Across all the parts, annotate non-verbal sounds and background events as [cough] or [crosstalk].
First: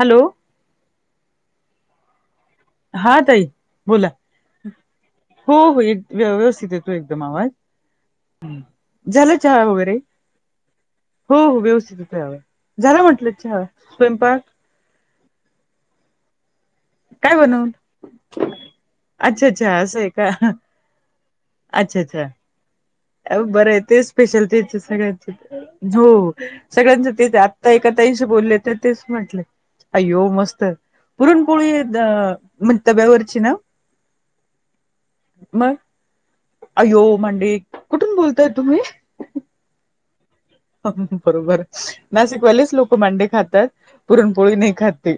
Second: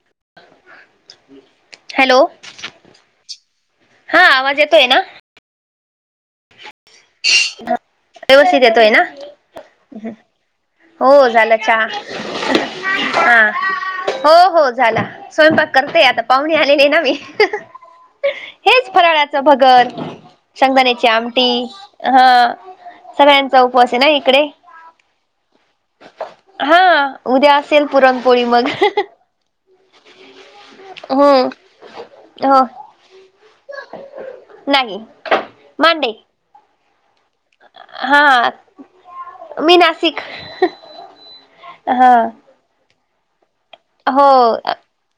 Hello. Hello. हा ताई बोला हा आवाज येतोय ना हो हो एक व्यवस्थित. एकदम आवाज व्यवस्थित येतोय ना झाला चहा वगैरे. हो झाला चहा हा हो हो [unintelligible] झाला स्वयंपाक करतेय आता पाहुणे आलेली ना मी. काय बनवून हेच फराळाचं अच्छा अच्छा भगर असं आहे का शेंगदाण्याची आमटी. हा. अ सगळ्यांचा बर आहे उपवास ते ना स्पेशल इकडे तेच सगळ्यांचे हो सगळ्यांच झोप हा सगळ्यांची तेच उद्या आता असेल एका ताईंशी पुरणपोळी बोलले मग तर तेच अय्यो मस्त हम्म पुरणपोळी हो म्हणज तब्यावरची ना. नाही मग मांडे अय्यो मांडे कुठून बोलताय हा तुम्ही मी नाशिक. बरोबर हा नाशिकवालेच लोक मांडे खातात. पुरणपोळी हो नाही खात ते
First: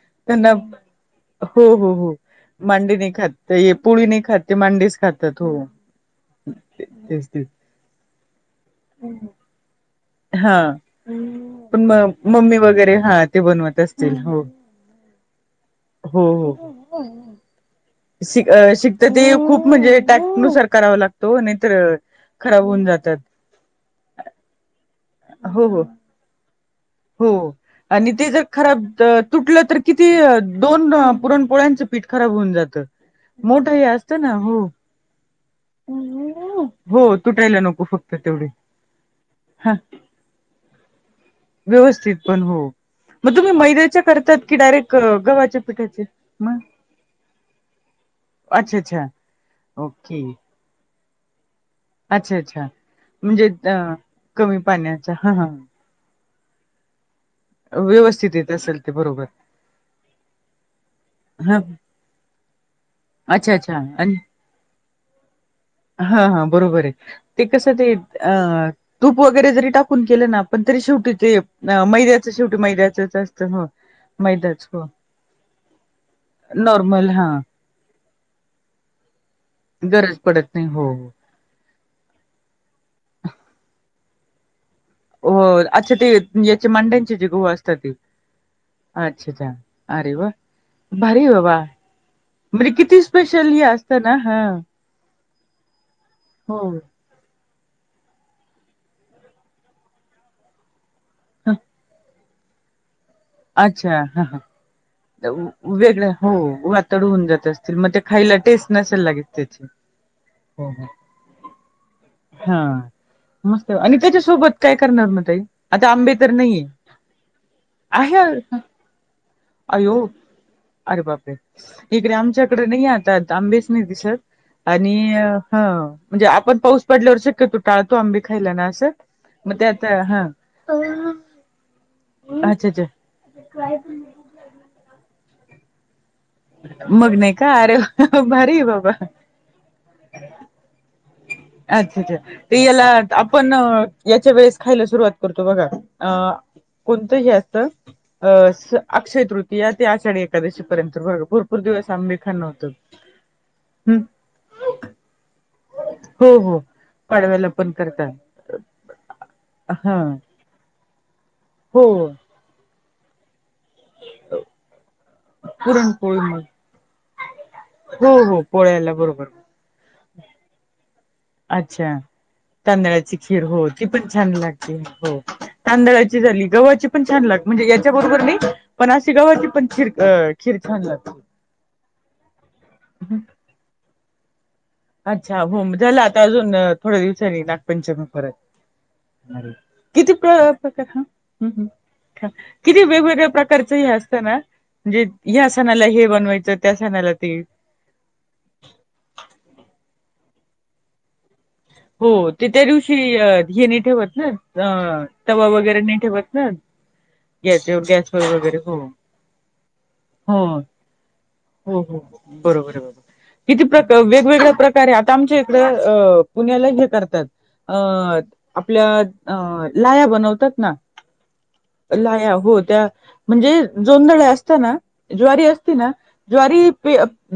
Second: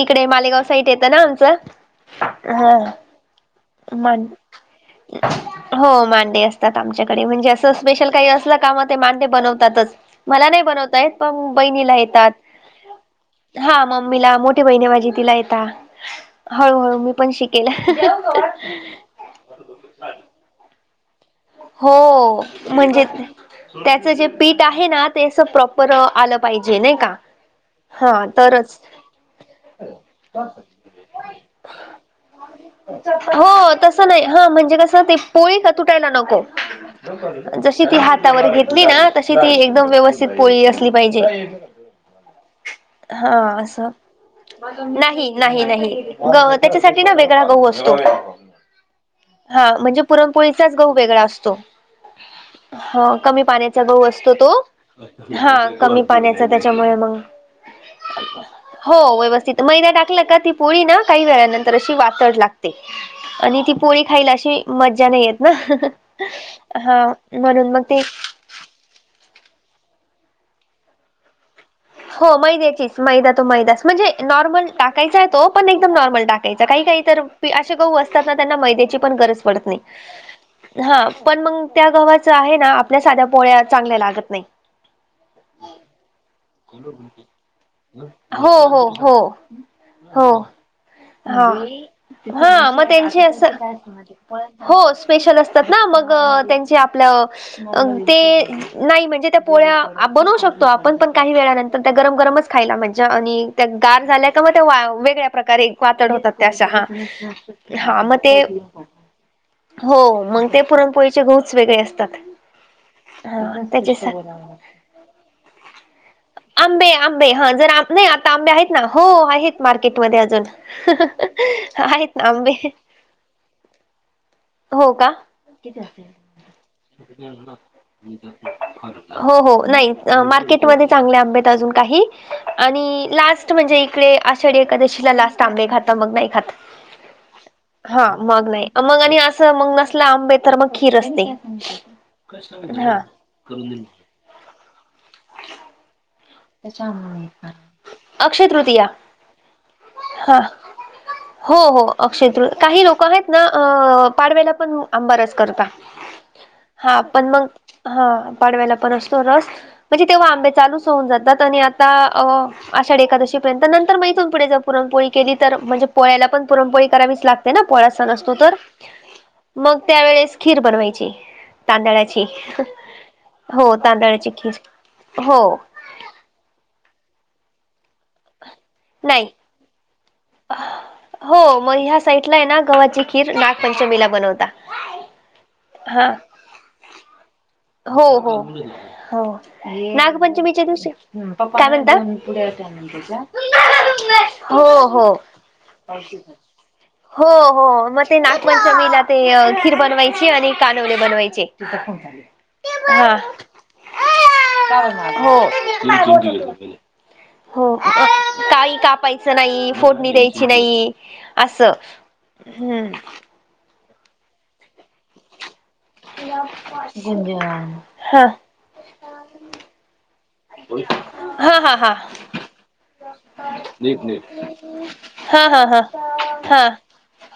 इकडे मालेगाव साईट येतं ना आमचं हो हो हो. हा मांडे नाही खात. ते पोळी नाही मान खात ते मांडेच खातात हो. हो मांडे असतात आमच्याकडे तेच तेच म्हणजे असं स्पेशल काही असलं का मग ते मांडे बनवतातच. मला हा नाही बनवता येत पण बहिणीला म येतात मम्मी वगैरे हा ते बनवत हा असतील मम्मीला हो मो ठी बहिण आहे माझी तिला येत हो हळूहळू हो मी पण शिकेल. शिक शिकत ते खूप म्हणजे टॅक्नुसार करावं लागतं. हो म्हणजे त्याच जे पीठ आहे ना ते अस हो हो प्रॉपर आलं पाहिजे नाही. का हो आणि हा ते जर तरच खराब तुटलं तर किती दोन पुरणपोळ्यांचं पीठ खराब होऊन जातं. मोठं हो हे तस असतं नाही ना हा हो म्हणजे कस ते पोळी का तुटायला नको. हो तुटायला नको जशी ती फक्त तेवढी हातावर घेतली ना तशी ती हा एकदम व्यवस्थित व्यवस्थित पोळी असली पाहिजे. व्यवस्थित पण हो हा मग तुम्ही असं मैद्याच्या करतात की डायरेक्ट अ, नाही गव्हाच्या नाही नाही पिठाचे मग त्याच्यासाठी ना वेगळा गहू असतो. [unintelligible] अच्छा अच्छा हा म्हणजे ओके पुरणपोळीचा गहू वेगळा असतो. अच्छा अच्छा हा कमी म्हणजे अ पाण्याचा गहू असतो तो हा कमी. पाण्याचा त्याच्यामुळे मग व्यवस्थित येत असेल ते हो बरोबर व्यवस्थित मैदा टाकला का ती पोळी ना काही ह वेळानंतर अशी वाटत लागते अच्छा आणि ती अच्छा पोळी आणि खायला अशी मज्जा नाही येत ना. हा हा बरोबर आहे हा ते म्हणून कसं मग ते अ तूप वगैरे जरी टाकून केलं ना पण तरी शेवटी ते. अ, हो मैद्याचं शेवटी मैद्याचीच मैद्याचच मैदा तो असतं हो मैदास म्हणजे नॉर्मल मैदाच हो टाकायचा आहे तो. पण एकदम नॉर्मल टाकायचं काही काही नॉर्मल तर हा असे गहू असतात ना त्यांना मैद्याची गरज पडत नाही गरज पडत नाही हो हा. हो पण मग त्या गव्हाच आहे ना आपल्या साध्या पोळ्या चांगल्या लागत नाही. हो अच्छा ते याचे मांड्यांचे जे गहू असतात ते हो हो हो अच्छा अच्छा अरे वा हो. भारी आहे बाबा हा म्हणजे मग किती त्यां अस स्पेशल हे असतं ना हा हो. स्पेशल असतात ना मग हो त्यांचे आपलं ते नाही म्हणजे त्या पोळ्या बनवू शकतो आपण पण काही हं, वेळानंतर त्या गरम गरमच खायला मजा आणि अच्छा गार हा झाल्या हा का मग वाळ वेगळ्या प्रकारे वेगळं वातड होतात हो त्याश ह वातड होऊन जात असतील हा मग खायला ते. टेस्ट नसेल लागेल त्याची हो मग ते हो हो पुरणपोळीचे गहु वेगळे असतात. हा हा मस्त आणि त्याच्या त्याच्यासोबत काय करणार म ताई आता आंबे तर नाहीये आंबे आंबे हा जर नाही आहे आता आंबे आहेत ना हो आहेत अयो मार्केट मध्ये अजून अरे बापरे इकडे आहेत ना आंबे आमच्याकडे नाही आता आंबेच नाही दिसत हो आणि का ह म्हणजे आपण पाऊस पडल्यावर शक्यतो टाळतो आंबे खायला ना असं हो हो मग ते नाही आता हा मार्केट मध्ये चांगले आंबे आहेत आजुन काही अच्छा अच्छा आणि लास्ट म्हणजे इकडे आषाढी एकादशी ला लास्ट आंबे खात मग नाही खात मग नाही का अरे भारी आहे बाबा च मग नसलं आंबे तर मग खीर असते अच्छा अच्छा ते याला हा आपण याच्या वेळेस खायला सुरुवात करतो बघा अ कोणतं त्याच्यामुळे हे काय असतं अ अक्षय तृतीया ते आषाढी हा एकादशी पर्यंत हो भरपूर हो दिवस आंबे अक्षय खान तृ होतं काही लोक आहेत ना हम्म पाडव्याला पण आंबारस करता हो हो हा पण मग पाडव्याला करता हा पाडव्याला पण असतो रस हा म्हणजे तेव्हा आंबे चालूच होऊन जा आणि हो आता आषाढी एकादशी पर्यंत म इथून पुढे जर पुरणपोळी केली तर म्हणजे पुरणपोळी पोळ्याला मग पण पुरणपोळी करावीच लागते ना पोळा सण असतो तर आपल्या बरोबर मग त्यावेेळेस खीर बनवायची अच्छा तांदळाची तांदळाची खीर हो ती पण तांदळाची छान खीर लागते हो तांदळा चि झाली गव्हाची पण छान लाग म्हणजे याच्याबरोबर नाही पण अशी नाही गव्हाची पण खीर अ खीर छान लागते हो म ह्या साईडला आहे ना गव्हाची खीर नाग पंचमीला बनवता अच्छा हो झाला हा आता अजून थोड्या दिवसांनी ना पंचमी हो हो हो पर्यंत किती नागपंचमीच्या प्र दिवशी काय किती म्हणता वेगवेगळ्या प्रकारचं हे असतना हो म्हणजे हो या सणाला हे बनवायचं त्या सणाला हो ते हो मग ते नागपंचमीला ते खीर बनवायची आणि कानोले बनवायचे हो ते त्या दिवशी हा हे नाही ठेवत ना अ हो तवा वगैरे नाही ठेवत ना हो याच्यावर गॅसवर वगैरे हो काही कापायचं नाही फोडणी हो द्यायची हो नाही असं हो हो बरोबर आहे हम्म बरोबर किती प्रकार वेगवेगळ्या प्रकारे आता आमच्या इकडे अ पुण्याला हेे करतात अ आपल अ लाह्या बनव तात ना हा हा हा हा हा लाह्या हो त्या म्हणजे जोंदळ असत ना ज्वारी हा असती हा ना ज्वारी हा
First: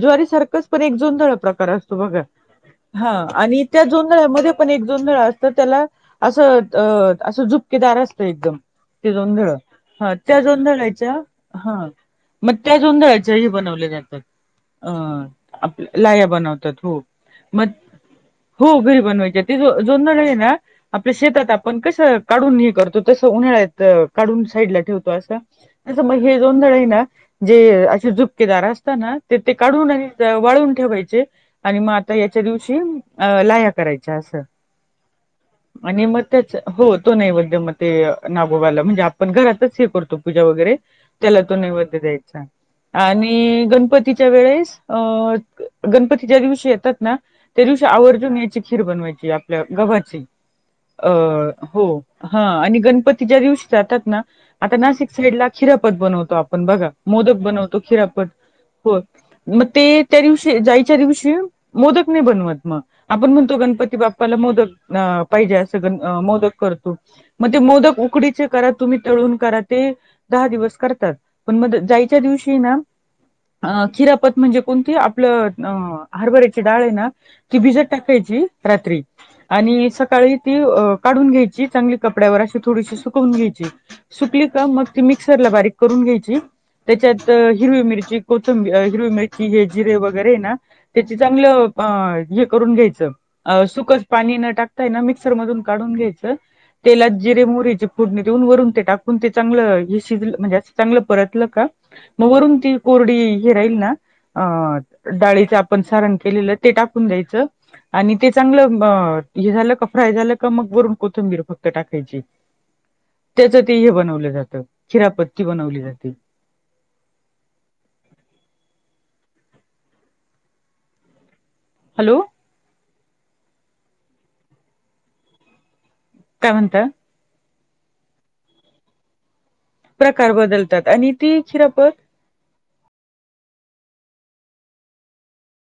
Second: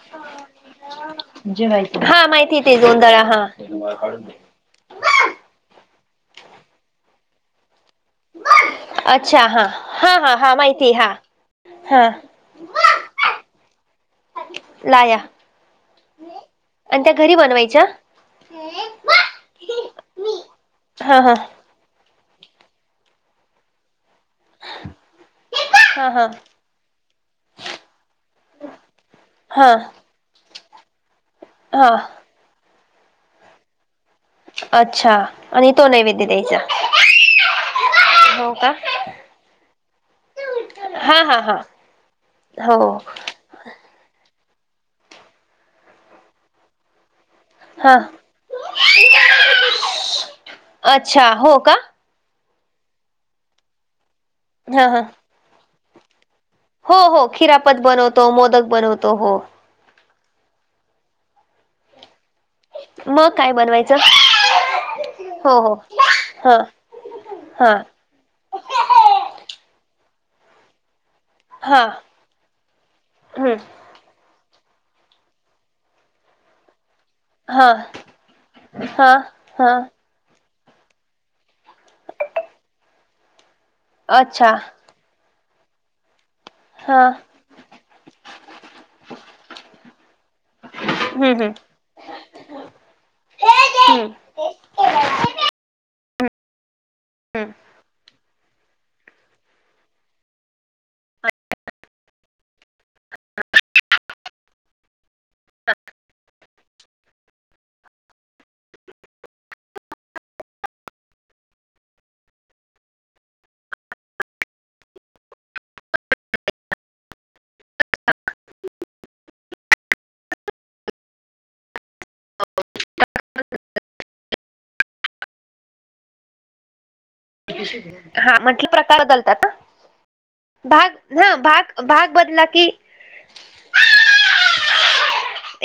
ज्वारी सारखस पण एक जोंधळ प्रकार असतो हा माहिती ते बघा जोंधळा हा आणि त्या जोंधळ्या मधे पण एक जोंधळ असत त्याला असं अस झुपकेदार असत एकदम ते जोंधळ हा त्या जोंधळाच्या हा मग त्या जोंधळाच्या हे बनवले जातात लाया अ लाह्या बनवतात हो आणि त्या घरी मग बनवायच्या? हो घरी बनवायची ते जोंधळ आहे ना आपल्या हा हा शेतात अप पण कसं काढून हे करतो तसं उन्हाळ्यात काढून साईड ला ठेवतो असं त्यां हा मग हा हे जोंधळ आहे ना जे अशे झुपकेदार असत ना ते ते हा काढून नाही वाळून ठेवायचे आणि म हा आता याच्या दिवशी लाह्या करायच्या अच्छा अस अच्छा तो आणि मग नैवेद्य त्याच द्यायचा हो तो नैवेद्य म ते हो का? नागोबाला म्हणजे आपण घरातच हे करतो पूजा वगैरे हा त्याला हा तो हा नैवेद्य द्यायचा. हो आणि, गणपतीच्या वेळेस, अ.. गणपतीच्या दिवशी येतात ना. च्या हा आवर्जून यांची खीर बनवायची, आपल्या गव्हाची अ अच्छा का? हो. हा आणि गणपतीच्या दिवशी जातात ना, आता हा हा नाशिक साईडला खिरापत बनवतो आपण. पण बघा हो हो मोदक बनवतो खिरापत खिरापत मोदक होय. बनवतो हो मग ते, त्या दिवशी जायच्या, दिवशी मोदक नाही बनवत. मग मग आपण काय म्हणतो बनवायचं? गणपती बाप्पाला मोदक, अ पाहिजे हो हो असं ग मोदक हा करतो. मग ते हा मोदक उकडीचे करा, तुम्ही तळून करा ते दहा दिवस करतात. पण मग हा जायच्या दिवशी ना. हम्म आ.. खिरापत म्हणजे, कोणती आपलं, हरबऱ्याची डाळ आहे ना. ती हा भिजत टाकायची रात्री. हा हा आणि स काळी ती काढून घ्यायची, चांगली कपड्यावर अशी थोडीशी सुकवून घ्यायची सुकली अच्छा का मग. ती मिक्सरला बारीक करून घ्यायची. हा तेच्यात हिरवी मिरची कोथिंबीर हिरवी मिरची हे जिरे वगैरे ना, त्यांची हम्म हम्म चांगलं. अ.. हे करून घ्यायचं. सुुकच पाणी न टाकतायना हा मिक्सर मधून काढून घ्यायचं. तेलात जिरे मोहरी ची फोडणी. देऊन वरून ते टाकून ते चांगलं हे, शिज म्हणजे असं चांगलं परतलं का. मग वरून ती, कोरडी हे राहील ना अं. डाळीचं आपण सारण केलेलं ते टाकून द्यायचं. आणि ते चांगलं हे झालं का, फ्राय झालं का मग वरून कोथंबीर फक्त टाकायची. त्यांच ते हे बनवलं जातं, खिरापत्ती बनवली जाते. हॅलो. [inaudible] काय म्हणता. हा म्हटलं प्रकार बदलतात ना, प्रकार बदलतात भाग आणि ह ती खिरापत भाग भाग. बदला की,